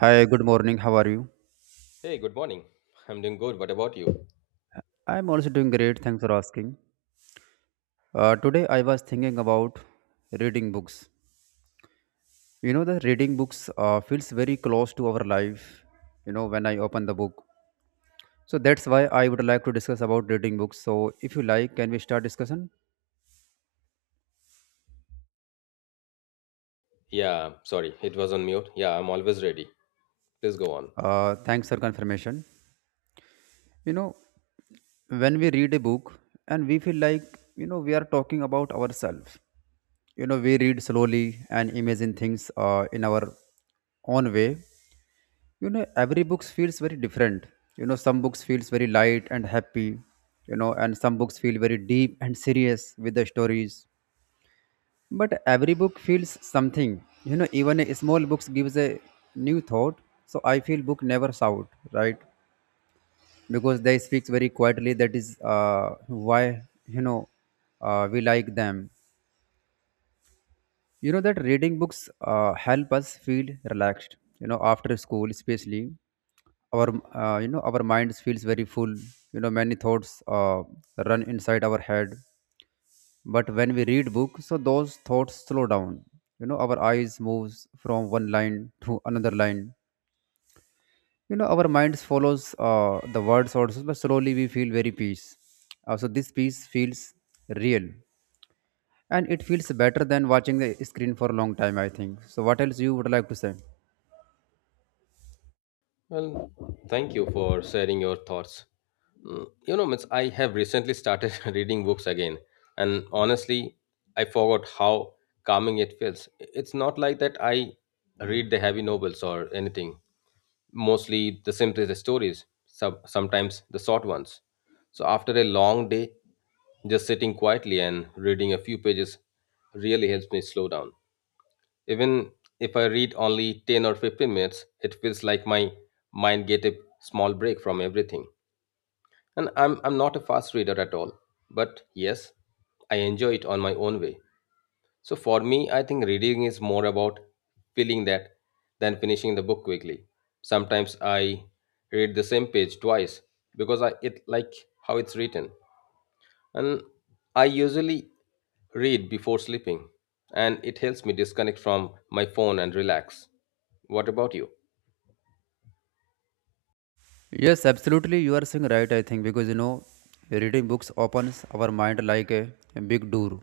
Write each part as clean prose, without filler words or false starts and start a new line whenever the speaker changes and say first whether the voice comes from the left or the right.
right: Hi, good morning. How are you?
left: Hey, good morning. I'm doing good. What about you?
right: I'm also doing great. Thanks for asking. Today I was thinking about reading books. You know, the reading books feels very close to our life, you know, when I open the book. So that's why I would like to discuss about reading books. So if you like, can we start discussion?
left: Yeah, sorry, it was on mute. Yeah, I'm always ready. Please go on.
right: Thanks for confirmation. You know, when we read a book and we feel like, you know, we are talking about ourselves. You know, we read slowly and imagine things in our own way. You know, every books feels very different. You know, some books feels very light and happy. You know, and some books feel very deep and serious with the stories, but every book feels something. You know, even a small books gives a new thought. So I feel book never shout, right? Because they speaks very quietly, that is why, you know, we like them. You know that reading books help us feel relaxed. You know, after school, especially our you know our minds feels very full. You know, many thoughts run inside our head, but when we read book, so those thoughts slow down. You know, our eyes moves from one line to another line. You know, our minds follows the words also, but slowly we feel very peace. So this peace feels real, and it feels better than watching the screen for a long time, I think. So what else you would like to say?
left: Well, thank you for sharing your thoughts. Mm, you know, Mitch, I have recently started reading books again, and honestly, I forgot how calming it feels. It's not like that I read the heavy novels or anything. Mostly the simplest stories, sometimes the short ones. So after a long day, just sitting quietly and reading a few pages really helps me slow down. Even if I read only 10 or 15 minutes, it feels like my mind get a small break from everything. And I'm not a fast reader at all, but yes, I enjoy it on my own way. So for me, I think reading is more about feeling that than finishing the book quickly. Sometimes I read the same page twice because I it like how it's written. And I usually read before sleeping and it helps me disconnect from my phone and relax. What about you?
right: Yes, absolutely, you are saying right. I think because, you know, reading books opens our mind like a big door.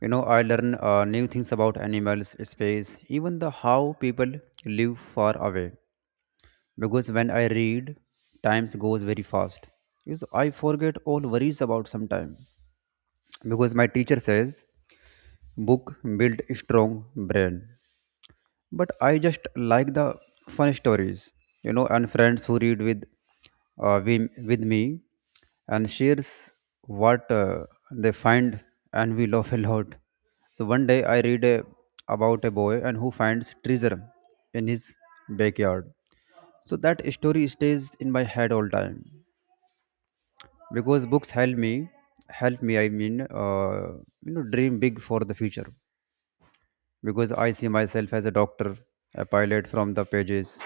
right: You know, I learn new things about animals, space, even the how people live far away. Because when I read, times goes very fast, because I forget all worries about some time, because my teacher says book build strong brain. But I just like the fun stories, you know, and friends who read with with me and shares what they find, and we laugh a lot. So one day I read about a boy and who finds treasure in his backyard. So that story stays in my head all time, because books help me, help me. You know, dream big for the future, because I see myself as a doctor, a pilot from the pages.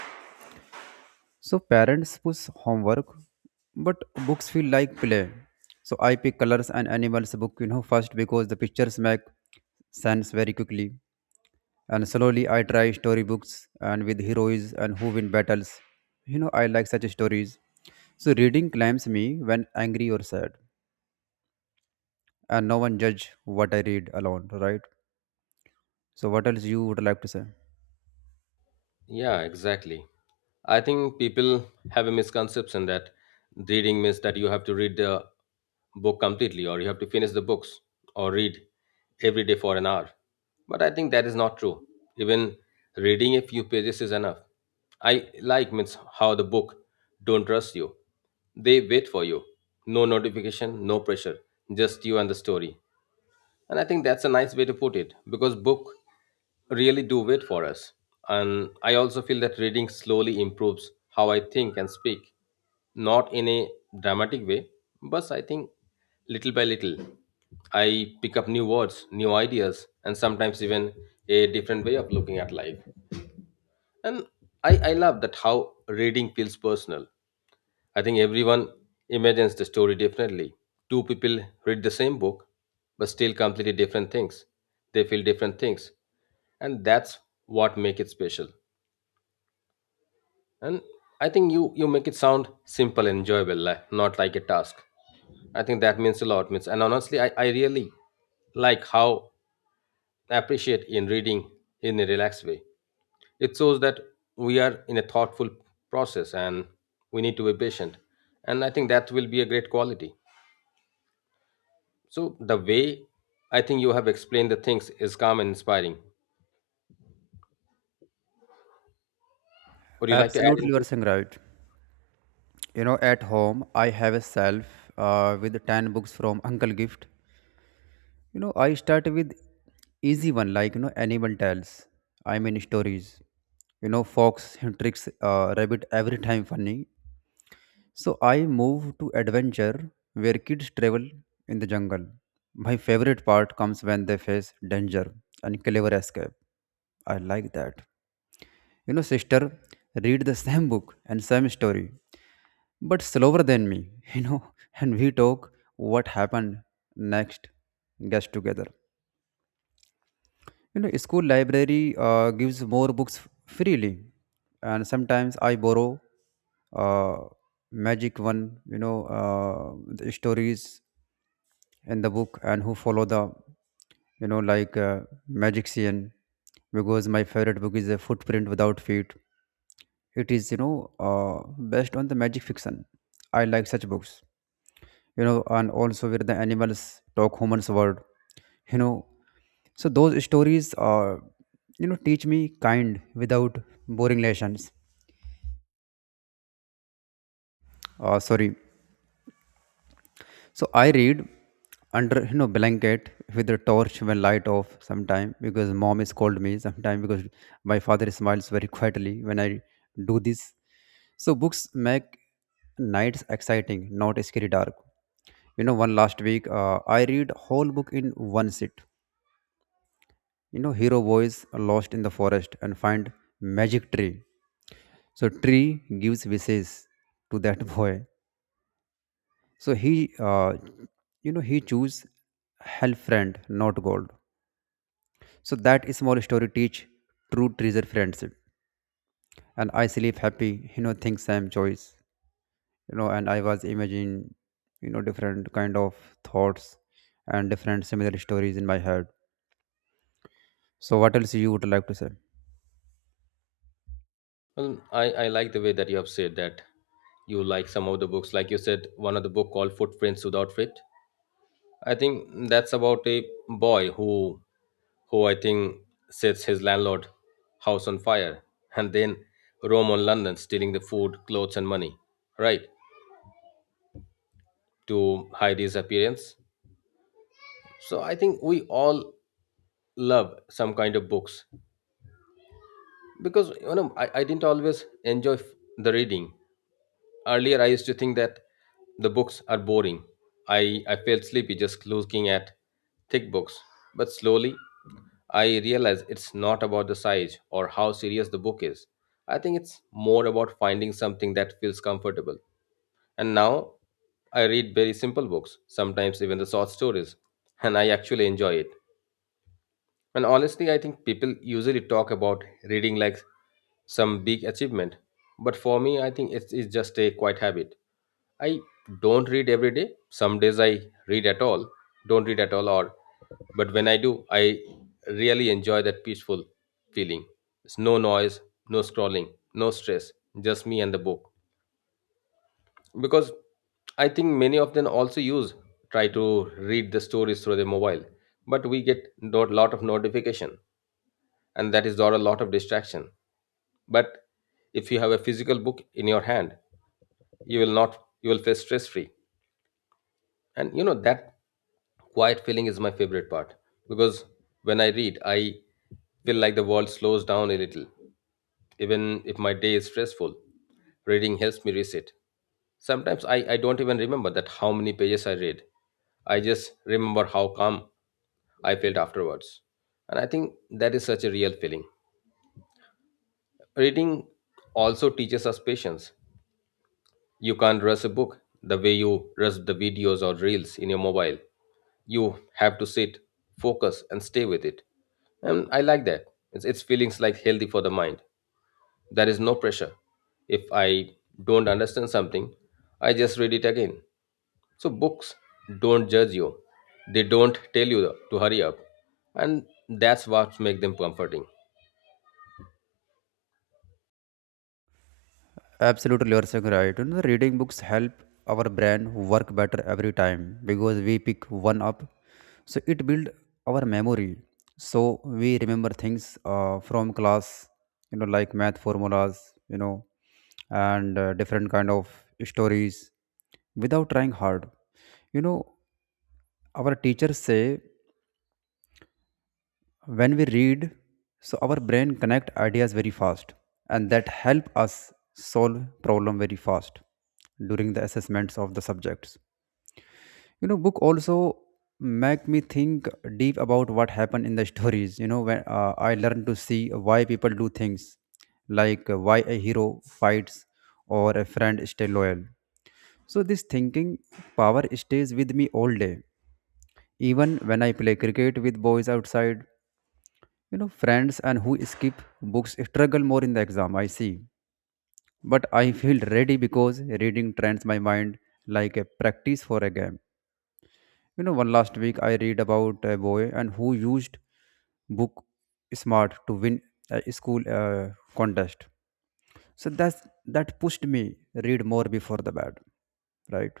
right: So parents push homework, but books feel like play. So I pick colors and animals book, you know, first, because the pictures make sense very quickly. And slowly I try story books and with heroes and who win battles. You know, I like such stories. So reading climbs me when angry or sad. And no one judge what I read alone, right? So what else you would like to say?
left: Yeah, exactly. I think people have a misconception that reading means that you have to read the book completely or you have to finish the books or read every day for an hour. But I think that is not true. Even reading a few pages is enough. I like means how the book don't rush you. They wait for you. No notification, no pressure, just you and the story. And I think that's a nice way to put it because book really do wait for us. And I also feel that reading slowly improves how I think and speak, not in a dramatic way, but I think little by little. I pick up new words, new ideas, and sometimes even a different way of looking at life. And I love that how reading feels personal. I think everyone imagines the story differently. Two people read the same book, but still completely different things. They feel different things, and that's what make it special. And I think you make it sound simple and enjoyable, like, not like a task. I think that means a lot. Means, and honestly, I really like how I appreciate in reading in a relaxed way. It shows that we are in a thoughtful process and we need to be patient. And I think that will be a great quality. So, the way I think you have explained the things is calm and inspiring. Would you like to add
right: Absolutely, you are
left: anything?
right: saying right. You know, at home I have a shelf with 10 books from Uncle Gift. You know, I start with easy one, like, you know, animal tales. I mean stories. You know, fox tricks rabbit every time funny. So I move to adventure where kids travel in the jungle. My favorite part comes when they face danger and clever escape. I like that. You know, sister read the same book and same story, but slower than me, you know, and we talk what happened next, guess together. You know, school library gives more books freely, and sometimes I borrow uh, magic one. You know, the stories in the book and who follow the, you know, like magician, because my favorite book is a footprint without feet. It is, you know, based on the magic fiction. I like such books, you know, and also where the animals talk humans word, you know. So those stories, you know, teach me kind without boring lessons. Sorry. So I read under, you know, blanket with the torch when light off sometime, because mom is called me sometime, because my father smiles very quietly when I do this. So books make nights exciting, not scary dark. You know, one last week I read whole book in one sit. You know, hero boys are lost in the forest and find magic tree. So tree gives wishes to that boy. So he choose help friend, not gold. So that small story teach true treasure friendship. And I sleep happy, you know, think same choice. You know, and I was imagining, you know, different kind of thoughts and different similar stories in my head. So what else you would like to say?
left: Well, I like the way that you have said that you like some of the books. Like you said, one of the book called Footprints Without Feet. I think that's about a boy who I think sets his landlord house on fire and then roam on London stealing the food, clothes and money, right? To hide his appearance. So I think we all love some kind of books because you know I didn't always enjoy the reading. Earlier I used to think that the books are boring. I felt sleepy just looking at thick books. But slowly I realize it's not about the size or how serious the book is. I think it's more about finding something that feels comfortable. And now I read very simple books, sometimes even the short stories, and I actually enjoy it. And honestly, I think people usually talk about reading like some big achievement, but for me, I think it's just a quiet habit. I don't read every day. Some days I read at all, don't read at all, or but when I do, I really enjoy that peaceful feeling. It's no noise, no scrolling, no stress, just me and the book. Because I think many of them also use try to read the stories through their mobile, but we get a lot of notification, and that is not a lot of distraction. But if you have a physical book in your hand, you will not you will feel stress free and you know that quiet feeling is my favorite part because when I read I feel like the world slows down a little. Even if my day is stressful, reading helps me reset. Sometimes I don't even remember that how many pages I read. I just remember how calm I felt afterwards, and I think that is such a real feeling. Reading also teaches us patience. You can't rush a book the way you rush the videos or reels in your mobile. You have to sit, focus, and stay with it. And I like that. It's feelings like healthy for the mind. There is no pressure. If I don't understand something, I just read it again. So books don't judge you. They don't tell you to hurry up. And that's what makes them comforting.
right: Absolutely, you are saying right. You know, reading books help our brain work better every time because we pick one up. So it build our memory. So we remember things from class, you know, like math formulas, you know, and different kind of stories without trying hard. You know, our teachers say when we read, so our brain connect ideas very fast, and that help us solve problem very fast during the assessments of the subjects. You know, book also make me think deep about what happened in the stories. You know, when I learn to see why people do things, like why a hero fights or a friend stay loyal. So this thinking power stays with me all day, even when I play cricket with boys outside. You know, friends and who skip books struggle more in the exam, I see. But I feel ready because reading trains my mind like a practice for a game. You know, one last week I read about a boy and who used book smart to win a school contest. So that pushed me read more before the bed, right?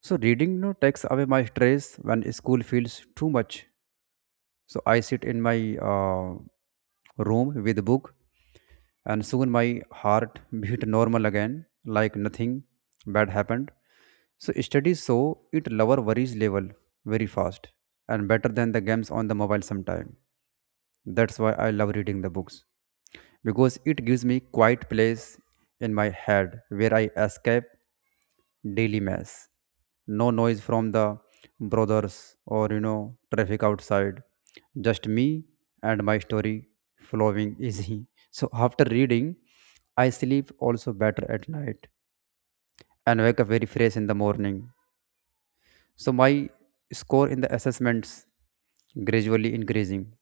right: So reading, you know, takes away my stress when school feels too much. So I sit in my room with a book, and soon my heart beat normal again, like nothing bad happened. So studies show it lower worries level very fast, and better than the games on the mobile sometime. That's why I love reading the books, because it gives me quiet place in my head where I escape daily mess. No noise from the brothers or, you know, traffic outside. Just me and my story flowing easy. So after reading, I sleep also better at night and wake up very fresh in the morning. So my score in the assessments gradually increasing.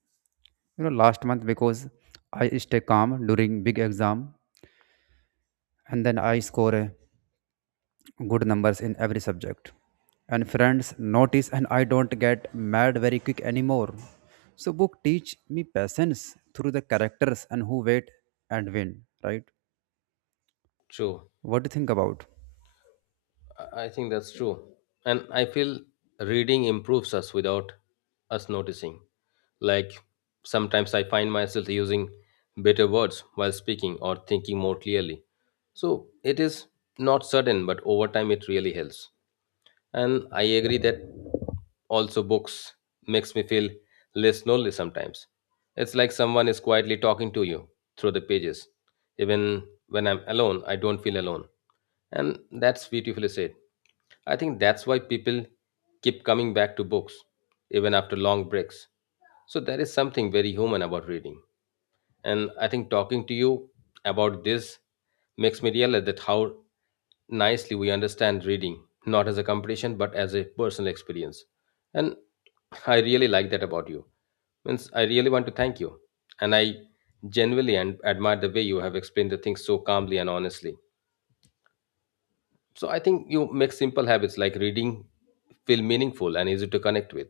right: You know, last month, because I stay calm during big exam, and then I score good numbers in every subject. And friends notice, and I don't get mad very quick anymore. So book teach me patience through the characters and who wait and win, right?
left: True.
right: What do you think about?
left: I think that's true. And I feel reading improves us without us noticing. Like sometimes I find myself using better words while speaking or thinking more clearly. So it is not sudden, but over time it really helps. And I agree that also books makes me feel less lonely sometimes. It's like someone is quietly talking to you through the pages. Even when I'm alone, I don't feel alone. And that's beautifully said. I think that's why people keep coming back to books even after long breaks. So there is something very human about reading. And I think talking to you about this makes me realize that how nicely we understand reading, not as a competition, but as a personal experience. And I really like that about you. Means I really want to thank you. And I genuinely and admire the way you have explained the things so calmly and honestly. So I think you make simple habits like reading feel meaningful and easy to connect with.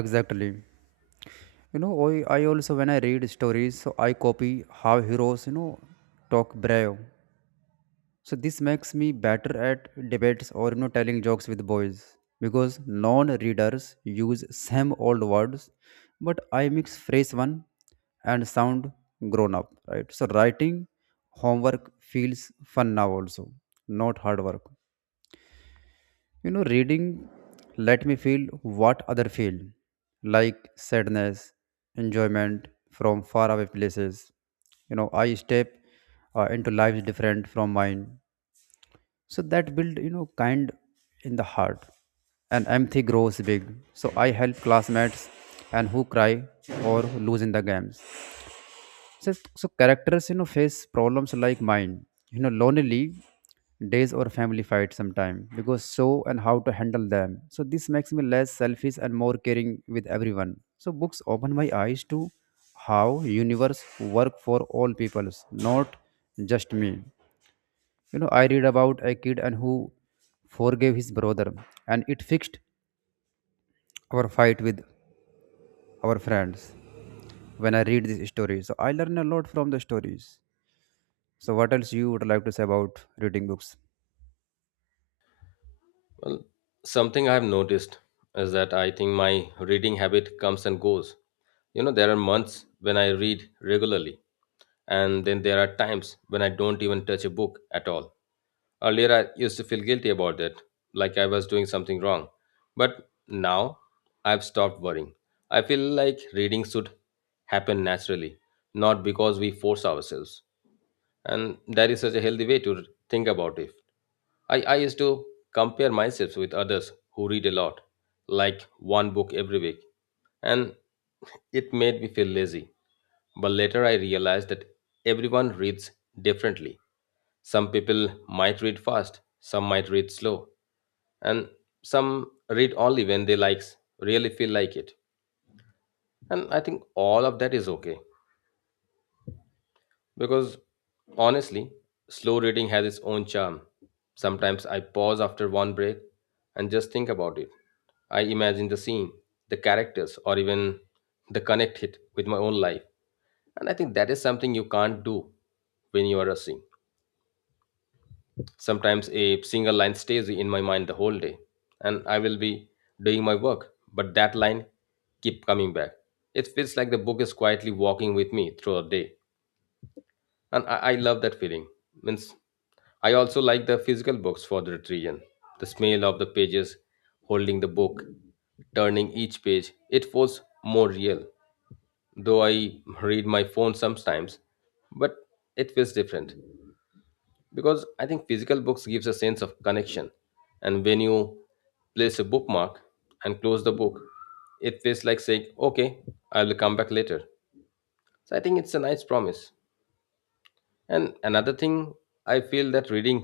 right: Exactly. You know, I also when I read stories, so I copy how heroes, you know, talk brave. So this makes me better at debates or, you know, telling jokes with boys, because non-readers use same old words, but I mix phrase one and sound grown up, right? So writing homework feels fun now also, not hard work. You know, reading let me feel what other feel, like sadness, enjoyment from far away places. You know, I step into lives different from mine, so that build, you know, kind in the heart, and empathy grows big. So I help classmates and who cry or who lose in the games. So characters, you know, face problems like mine, you know, lonely days or family fight sometime, because so and how to handle them. So this makes me less selfish and more caring with everyone. So books open my eyes to how universe work for all peoples, not just me. You know, I read about a kid and who forgave his brother, and it fixed our fight with our friends. When I read these stories, so I learn a lot from the stories. So what else you would like to say about reading books?
left: Well, something I've noticed is that I think my reading habit comes and goes. You know, there are months when I read regularly, and then there are times when I don't even touch a book at all. Earlier, I used to feel guilty about that, like I was doing something wrong. But now, I've stopped worrying. I feel like reading should happen naturally, not because we force ourselves. And that is such a healthy way to think about it. I used to compare myself with others who read a lot, like one book every week, and it made me feel lazy. But later I realized that everyone reads differently. Some people might read fast, some might read slow, and some read only when they likes really feel like it. And I think all of that is okay. Because honestly, slow reading has its own charm. Sometimes I pause after one break and just think about it. I imagine the scene, the characters, or even the connect it with my own life. And I think that is something you can't do when you are rushing. Sometimes a single line stays in my mind the whole day, and I will be doing my work, but that line keep coming back. It feels like the book is quietly walking with me through a day. And I love that feeling. Means I also like the physical books for the retrieve, the smell of the pages, holding the book, turning each page. It feels more real, though I read my phone sometimes, but it feels different. Because I think physical books gives a sense of connection, and when you place a bookmark and close the book, it feels like saying okay, I will come back later. So I think it's a nice promise. And another thing, I feel that reading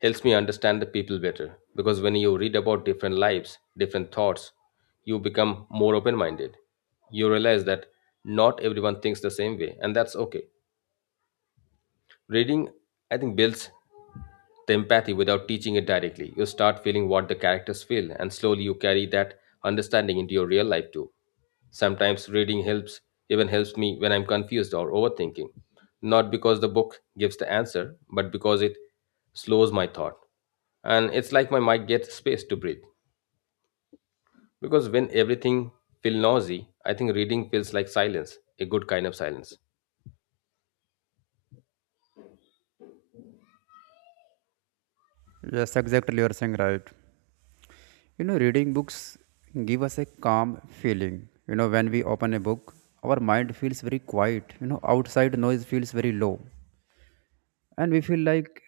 left: helps me understand the people better because when you read about different lives, different thoughts, you become more open minded. You realize that not everyone thinks the same way, and that's okay. Reading, I think, builds the empathy without teaching it directly. You start feeling what the characters feel, and slowly you carry that understanding into your real life too. Sometimes even helps me when I'm confused or overthinking. Not because the book gives the answer, but because it slows my thought. And it's like my mind gets space to breathe. Because when everything feels noisy, I think reading feels like silence, a good kind of silence.
right: Yes, exactly, you're saying right. You know, reading books give us a calm feeling. You know, when we open a book, our mind feels very quiet. You know, outside noise feels very low, and we feel like,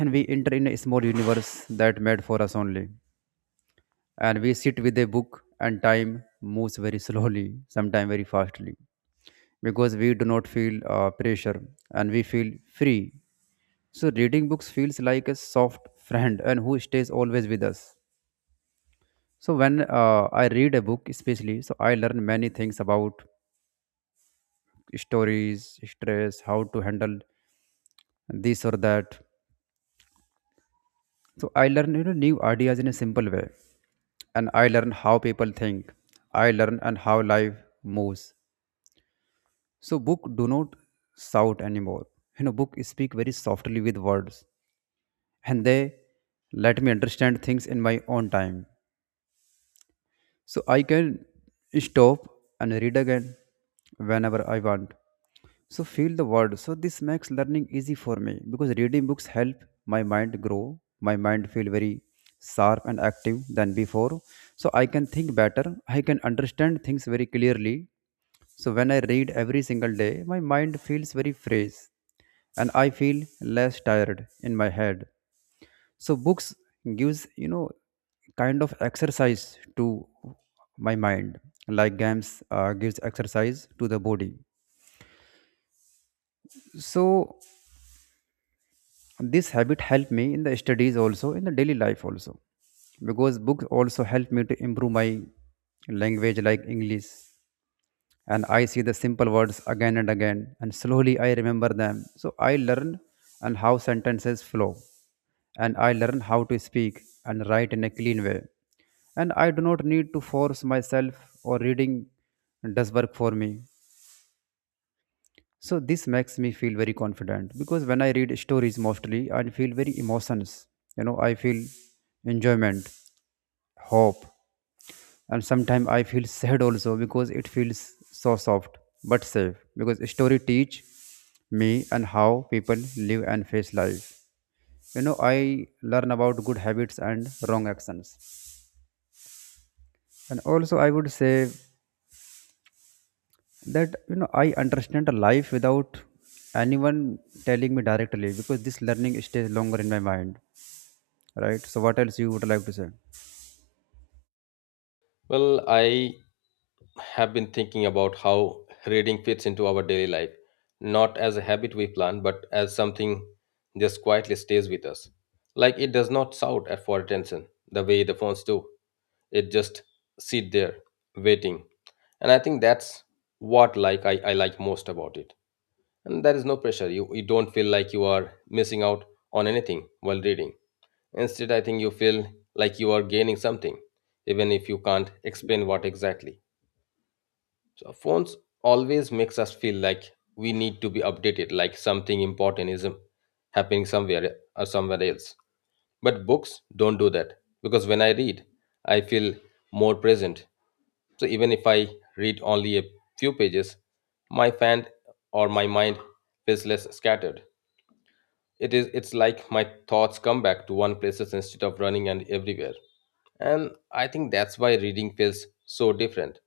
right: and we enter in a small universe that made for us only. And we sit with a book, and time moves very slowly, sometimes very fastly, because we do not feel pressure, and we feel free. So reading books feels like a soft friend and who stays always with us. So when I read a book especially, so I learn many things about stories, stress, how to handle this or that. So I learn, you know, new ideas in a simple way, and I learn how people think. I learn and how life moves. So book do not shout anymore. You know, book speak very softly with words, and they let me understand things in my own time. So I can stop and read again whenever I want. So feel the word. So this makes learning easy for me because reading books help my mind grow, my mind feel very sharp and active than before. So I can think better, I can understand things very clearly. So when I read every single day, my mind feels very fresh and I feel less tired in my head. So books gives, kind of exercise to my mind like games gives exercise to the body. So this habit helped me in the studies also in the daily life also because books also help me to improve my language like English, and I see the simple words again and again, and slowly I remember them. So I learn and how sentences flow, and I learn how to speak and write in a clean way. And I do not need to force myself or reading does work for me. So this makes me feel very confident because when I read stories mostly, I feel very emotions. You know, I feel enjoyment, hope, and sometimes I feel sad also because it feels so soft but safe. Because story teach me and how people live and face life. You know, I learn about good habits and wrong actions. And also, I would say that I understand a life without anyone telling me directly because this learning stays longer in my mind. Right, so what else you would like to say?
left: Well, I have been thinking about how reading fits into our daily life, not as a habit we plan, but as something just quietly stays with us. Like it does not shout at for attention the way the phones do. It just sit there waiting. And I think that's what like I like most about it. And there is no pressure. You don't feel like you are missing out on anything while reading. Instead, I think you feel like you are gaining something, even if you can't explain what exactly. So phones always makes us feel like we need to be updated, like something important is happening somewhere or somewhere else. But books don't do that because when I read, I feel more present. So even if I read only a few pages, my fan or my mind feels less scattered. It's like my thoughts come back to one places instead of running and everywhere. And I think that's why reading feels so different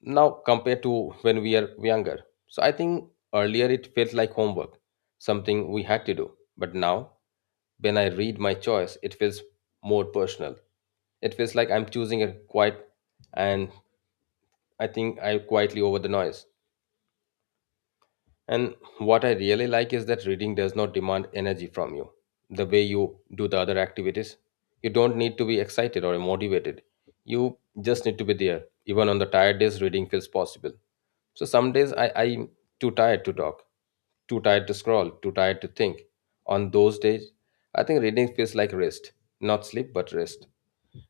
left: now compared to when we are younger. So I think earlier it felt like homework, something we had to do. But now, when I read my choice, it feels more personal. It feels like I'm choosing a quiet, and I think I quietly over the noise. And what I really like is that reading does not demand energy from you the way you do the other activities. You don't need to be excited or motivated. You just need to be there. Even on the tired days, reading feels possible. So some days I'm too tired to talk, too tired to scroll, too tired to think. On those days, I think reading feels like rest, not sleep, but rest.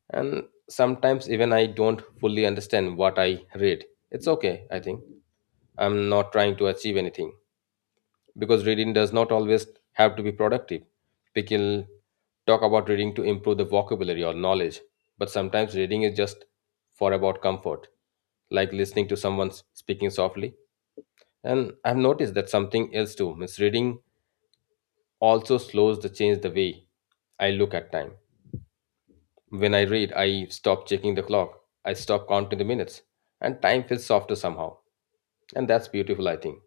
left: And sometimes even I don't fully understand what I read. It's okay, I think. I'm not trying to achieve anything because reading does not always have to be productive. We People talk about reading to improve the vocabulary or knowledge, but sometimes reading is just for about comfort, like listening to someone speaking softly. And I've noticed that something else too. Means reading also slows the change the way I look at time. When I read, I stop checking the clock. I stop counting the minutes, and time feels softer somehow. And that's beautiful, I think.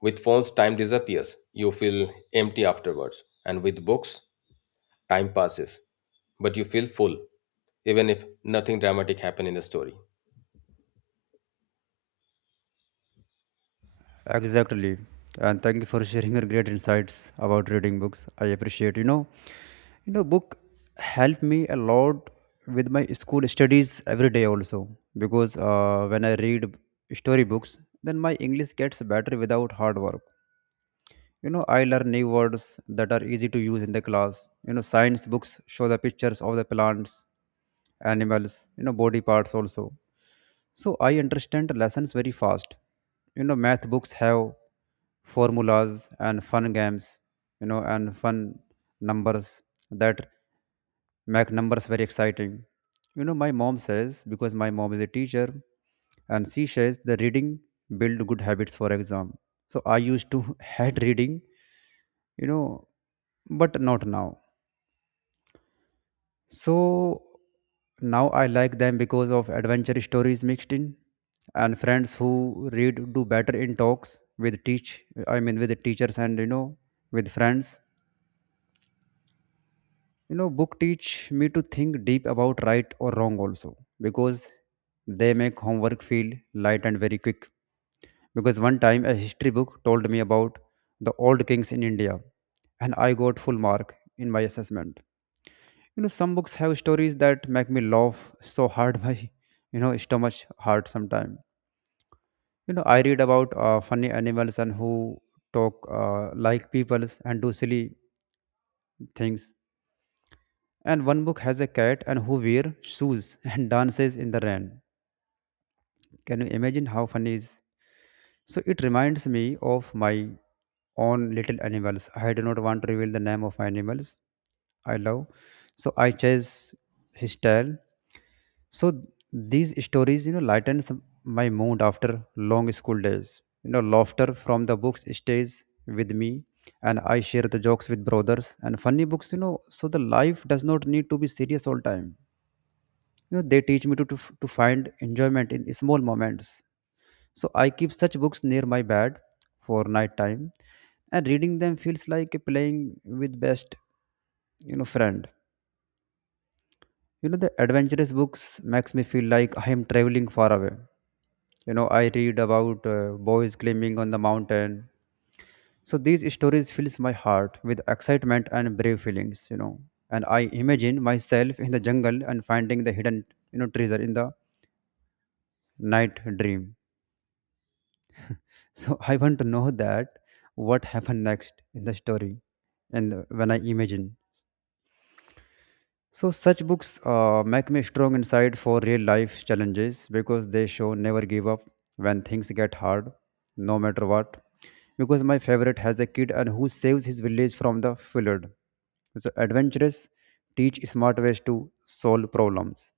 left: With phones, time disappears. You feel empty afterwards. And with books, time passes, but you feel full, even if nothing dramatic happened in the story.
right: Exactly, and thank you for sharing your great insights about reading books. I appreciate, book helped me a lot with my school studies every day also, because when I read story books, then my English gets better without hard work. You know, I learn new words that are easy to use in the class. You know, science books show the pictures of the plants, animals, you know, body parts also, so I understand lessons very fast. You know, math books have formulas and fun games, you know, and fun numbers that make numbers very exciting. You know, my mom says, because my mom is a teacher, and she says the reading build good habits for exam. So I used to hate reading, you know, but not now. So now I like them because of adventure stories mixed in, and friends who read do better in talks with teach, I mean with the teachers, and you know, with friends. You know, book teach me to think deep about right or wrong also, because they make homework feel light and very quick. Because one time a history book told me about the old kings in India, and I got full mark in my assessment. You know, some books have stories that make me laugh so hard my, you know, stomach hurt sometimes. You know, I read about funny animals and who talk like peoples and do silly things. And one book has a cat and who wear shoes and dances in the rain. Can you imagine how funny is? So it reminds me of my own little animals. I do not want to reveal the name of my animals I love. So I chase his tail. So these stories, you know, lightens my mood after long school days. You know, laughter from the books stays with me, and I share the jokes with brothers and funny books. You know, so the life does not need to be serious all time. You know, they teach me to find enjoyment in small moments. So I keep such books near my bed for night time, and reading them feels like playing with best, you know, friend. You know, the adventurous books makes me feel like I am traveling far away. You know, I read about boys climbing on the mountain. So these stories fills my heart with excitement and brave feelings, you know. And I imagine myself in the jungle and finding the hidden, you know, treasure in the night dream. So I want to know that what happened next in the story. And when I imagine. So such books make me strong inside for real life challenges, because they show never give up when things get hard, no matter what. Because my favorite has a kid and who saves his village from the flood. So, adventurous teach smart ways to solve problems.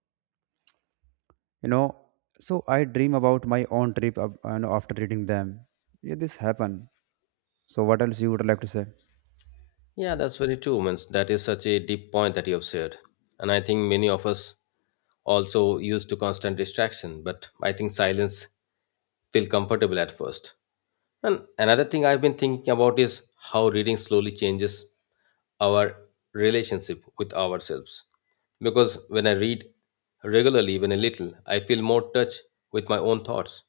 right: You know, so I dream about my own trip up, and after reading them. Yeah, this happen. So, what else you would like to say?
left: Yeah, that's very true. Means that is such a deep point that you have shared. And I think many of us also used to constant distraction, but I think silence feel comfortable at first. And another thing I've been thinking about is how reading slowly changes our relationship with ourselves. Because when I read regularly, even a little, I feel more touch with my own thoughts.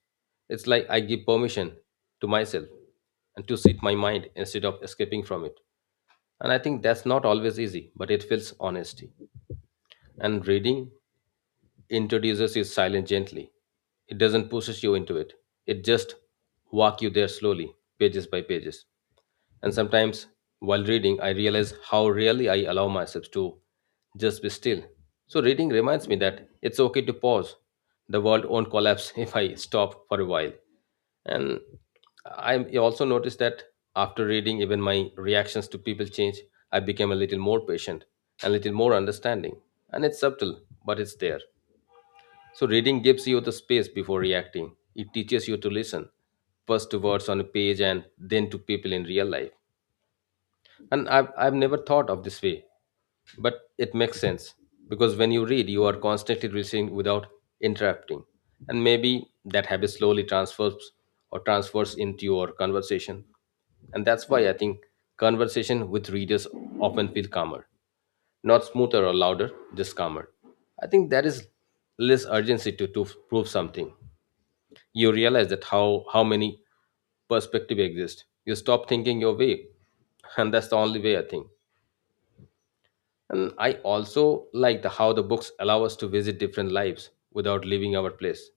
left: It's like I give permission to myself and to sit my mind instead of escaping from it. And I think that's not always easy, but it feels honesty. And reading introduces is silent gently. It doesn't pushes you into it. It just walk you there slowly, pages by pages. And sometimes while reading, I realize how rarely I allow myself to just be still. So reading reminds me that it's okay to pause. The world won't collapse if I stop for a while. And I also noticed that after reading, even my reactions to people change. I became a little more patient, a little more understanding. And it's subtle, but it's there. So, reading gives you the space before reacting. It teaches you to listen, first to words on a page and then to people in real life. And I've never thought of this way. But it makes sense because when you read, you are constantly listening without interrupting. And maybe that habit slowly transfers or transfers into your conversation. And that's why I think conversation with readers often feel calmer, not smoother or louder, just calmer. I think that is less urgency to prove something. You realize that how many perspectives exist. You stop thinking your way. And that's the only way I think. And I also like the how the books allow us to visit different lives without leaving our place.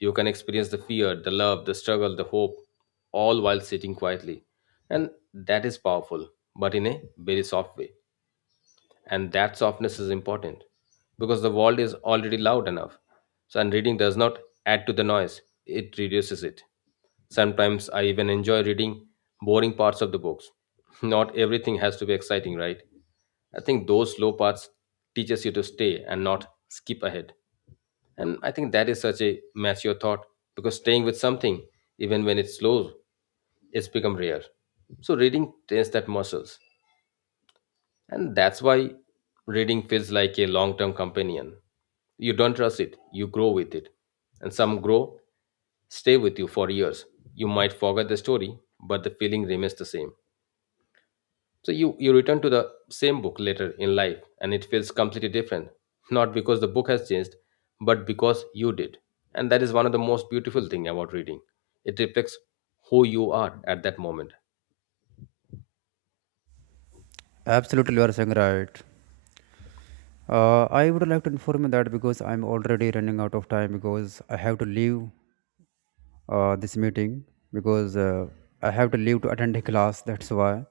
left: You can experience the fear, the love, the struggle, the hope, all while sitting quietly. And that is powerful, but in a very soft way, and that softness is important because the world is already loud enough, so and reading does not add to the noise, it reduces it. Sometimes I even enjoy reading boring parts of the books. Not everything has to be exciting, right? I think those slow parts teaches you to stay and not skip ahead. And I think that is such a mature thought because staying with something, even when it's slow, it's become rare. So reading trains that muscles, and that's why reading feels like a long term companion. You don't trust it, you grow with it. And some grow, stay with you for years. You might forget the story, but the feeling remains the same. So you return to the same book later in life and it feels completely different. Not because the book has changed, but because you did. And that is one of the most beautiful thing about reading. It reflects who you are at that moment.
right: Absolutely, you are saying right. I would like to inform you that because I'm already running out of time because I have to leave this meeting because I have to leave to attend a class. That's why.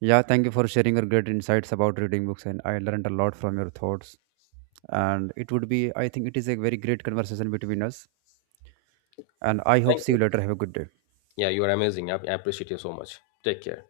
right: Yeah, thank you for sharing your great insights about reading books, and I learned a lot from your thoughts. And it would be, I think, it is a very great conversation between us. And I hope
left: Thank
right: see
left: you.
right: you later. Have a good day.
left: Yeah, you are amazing. I appreciate you so much. Take care.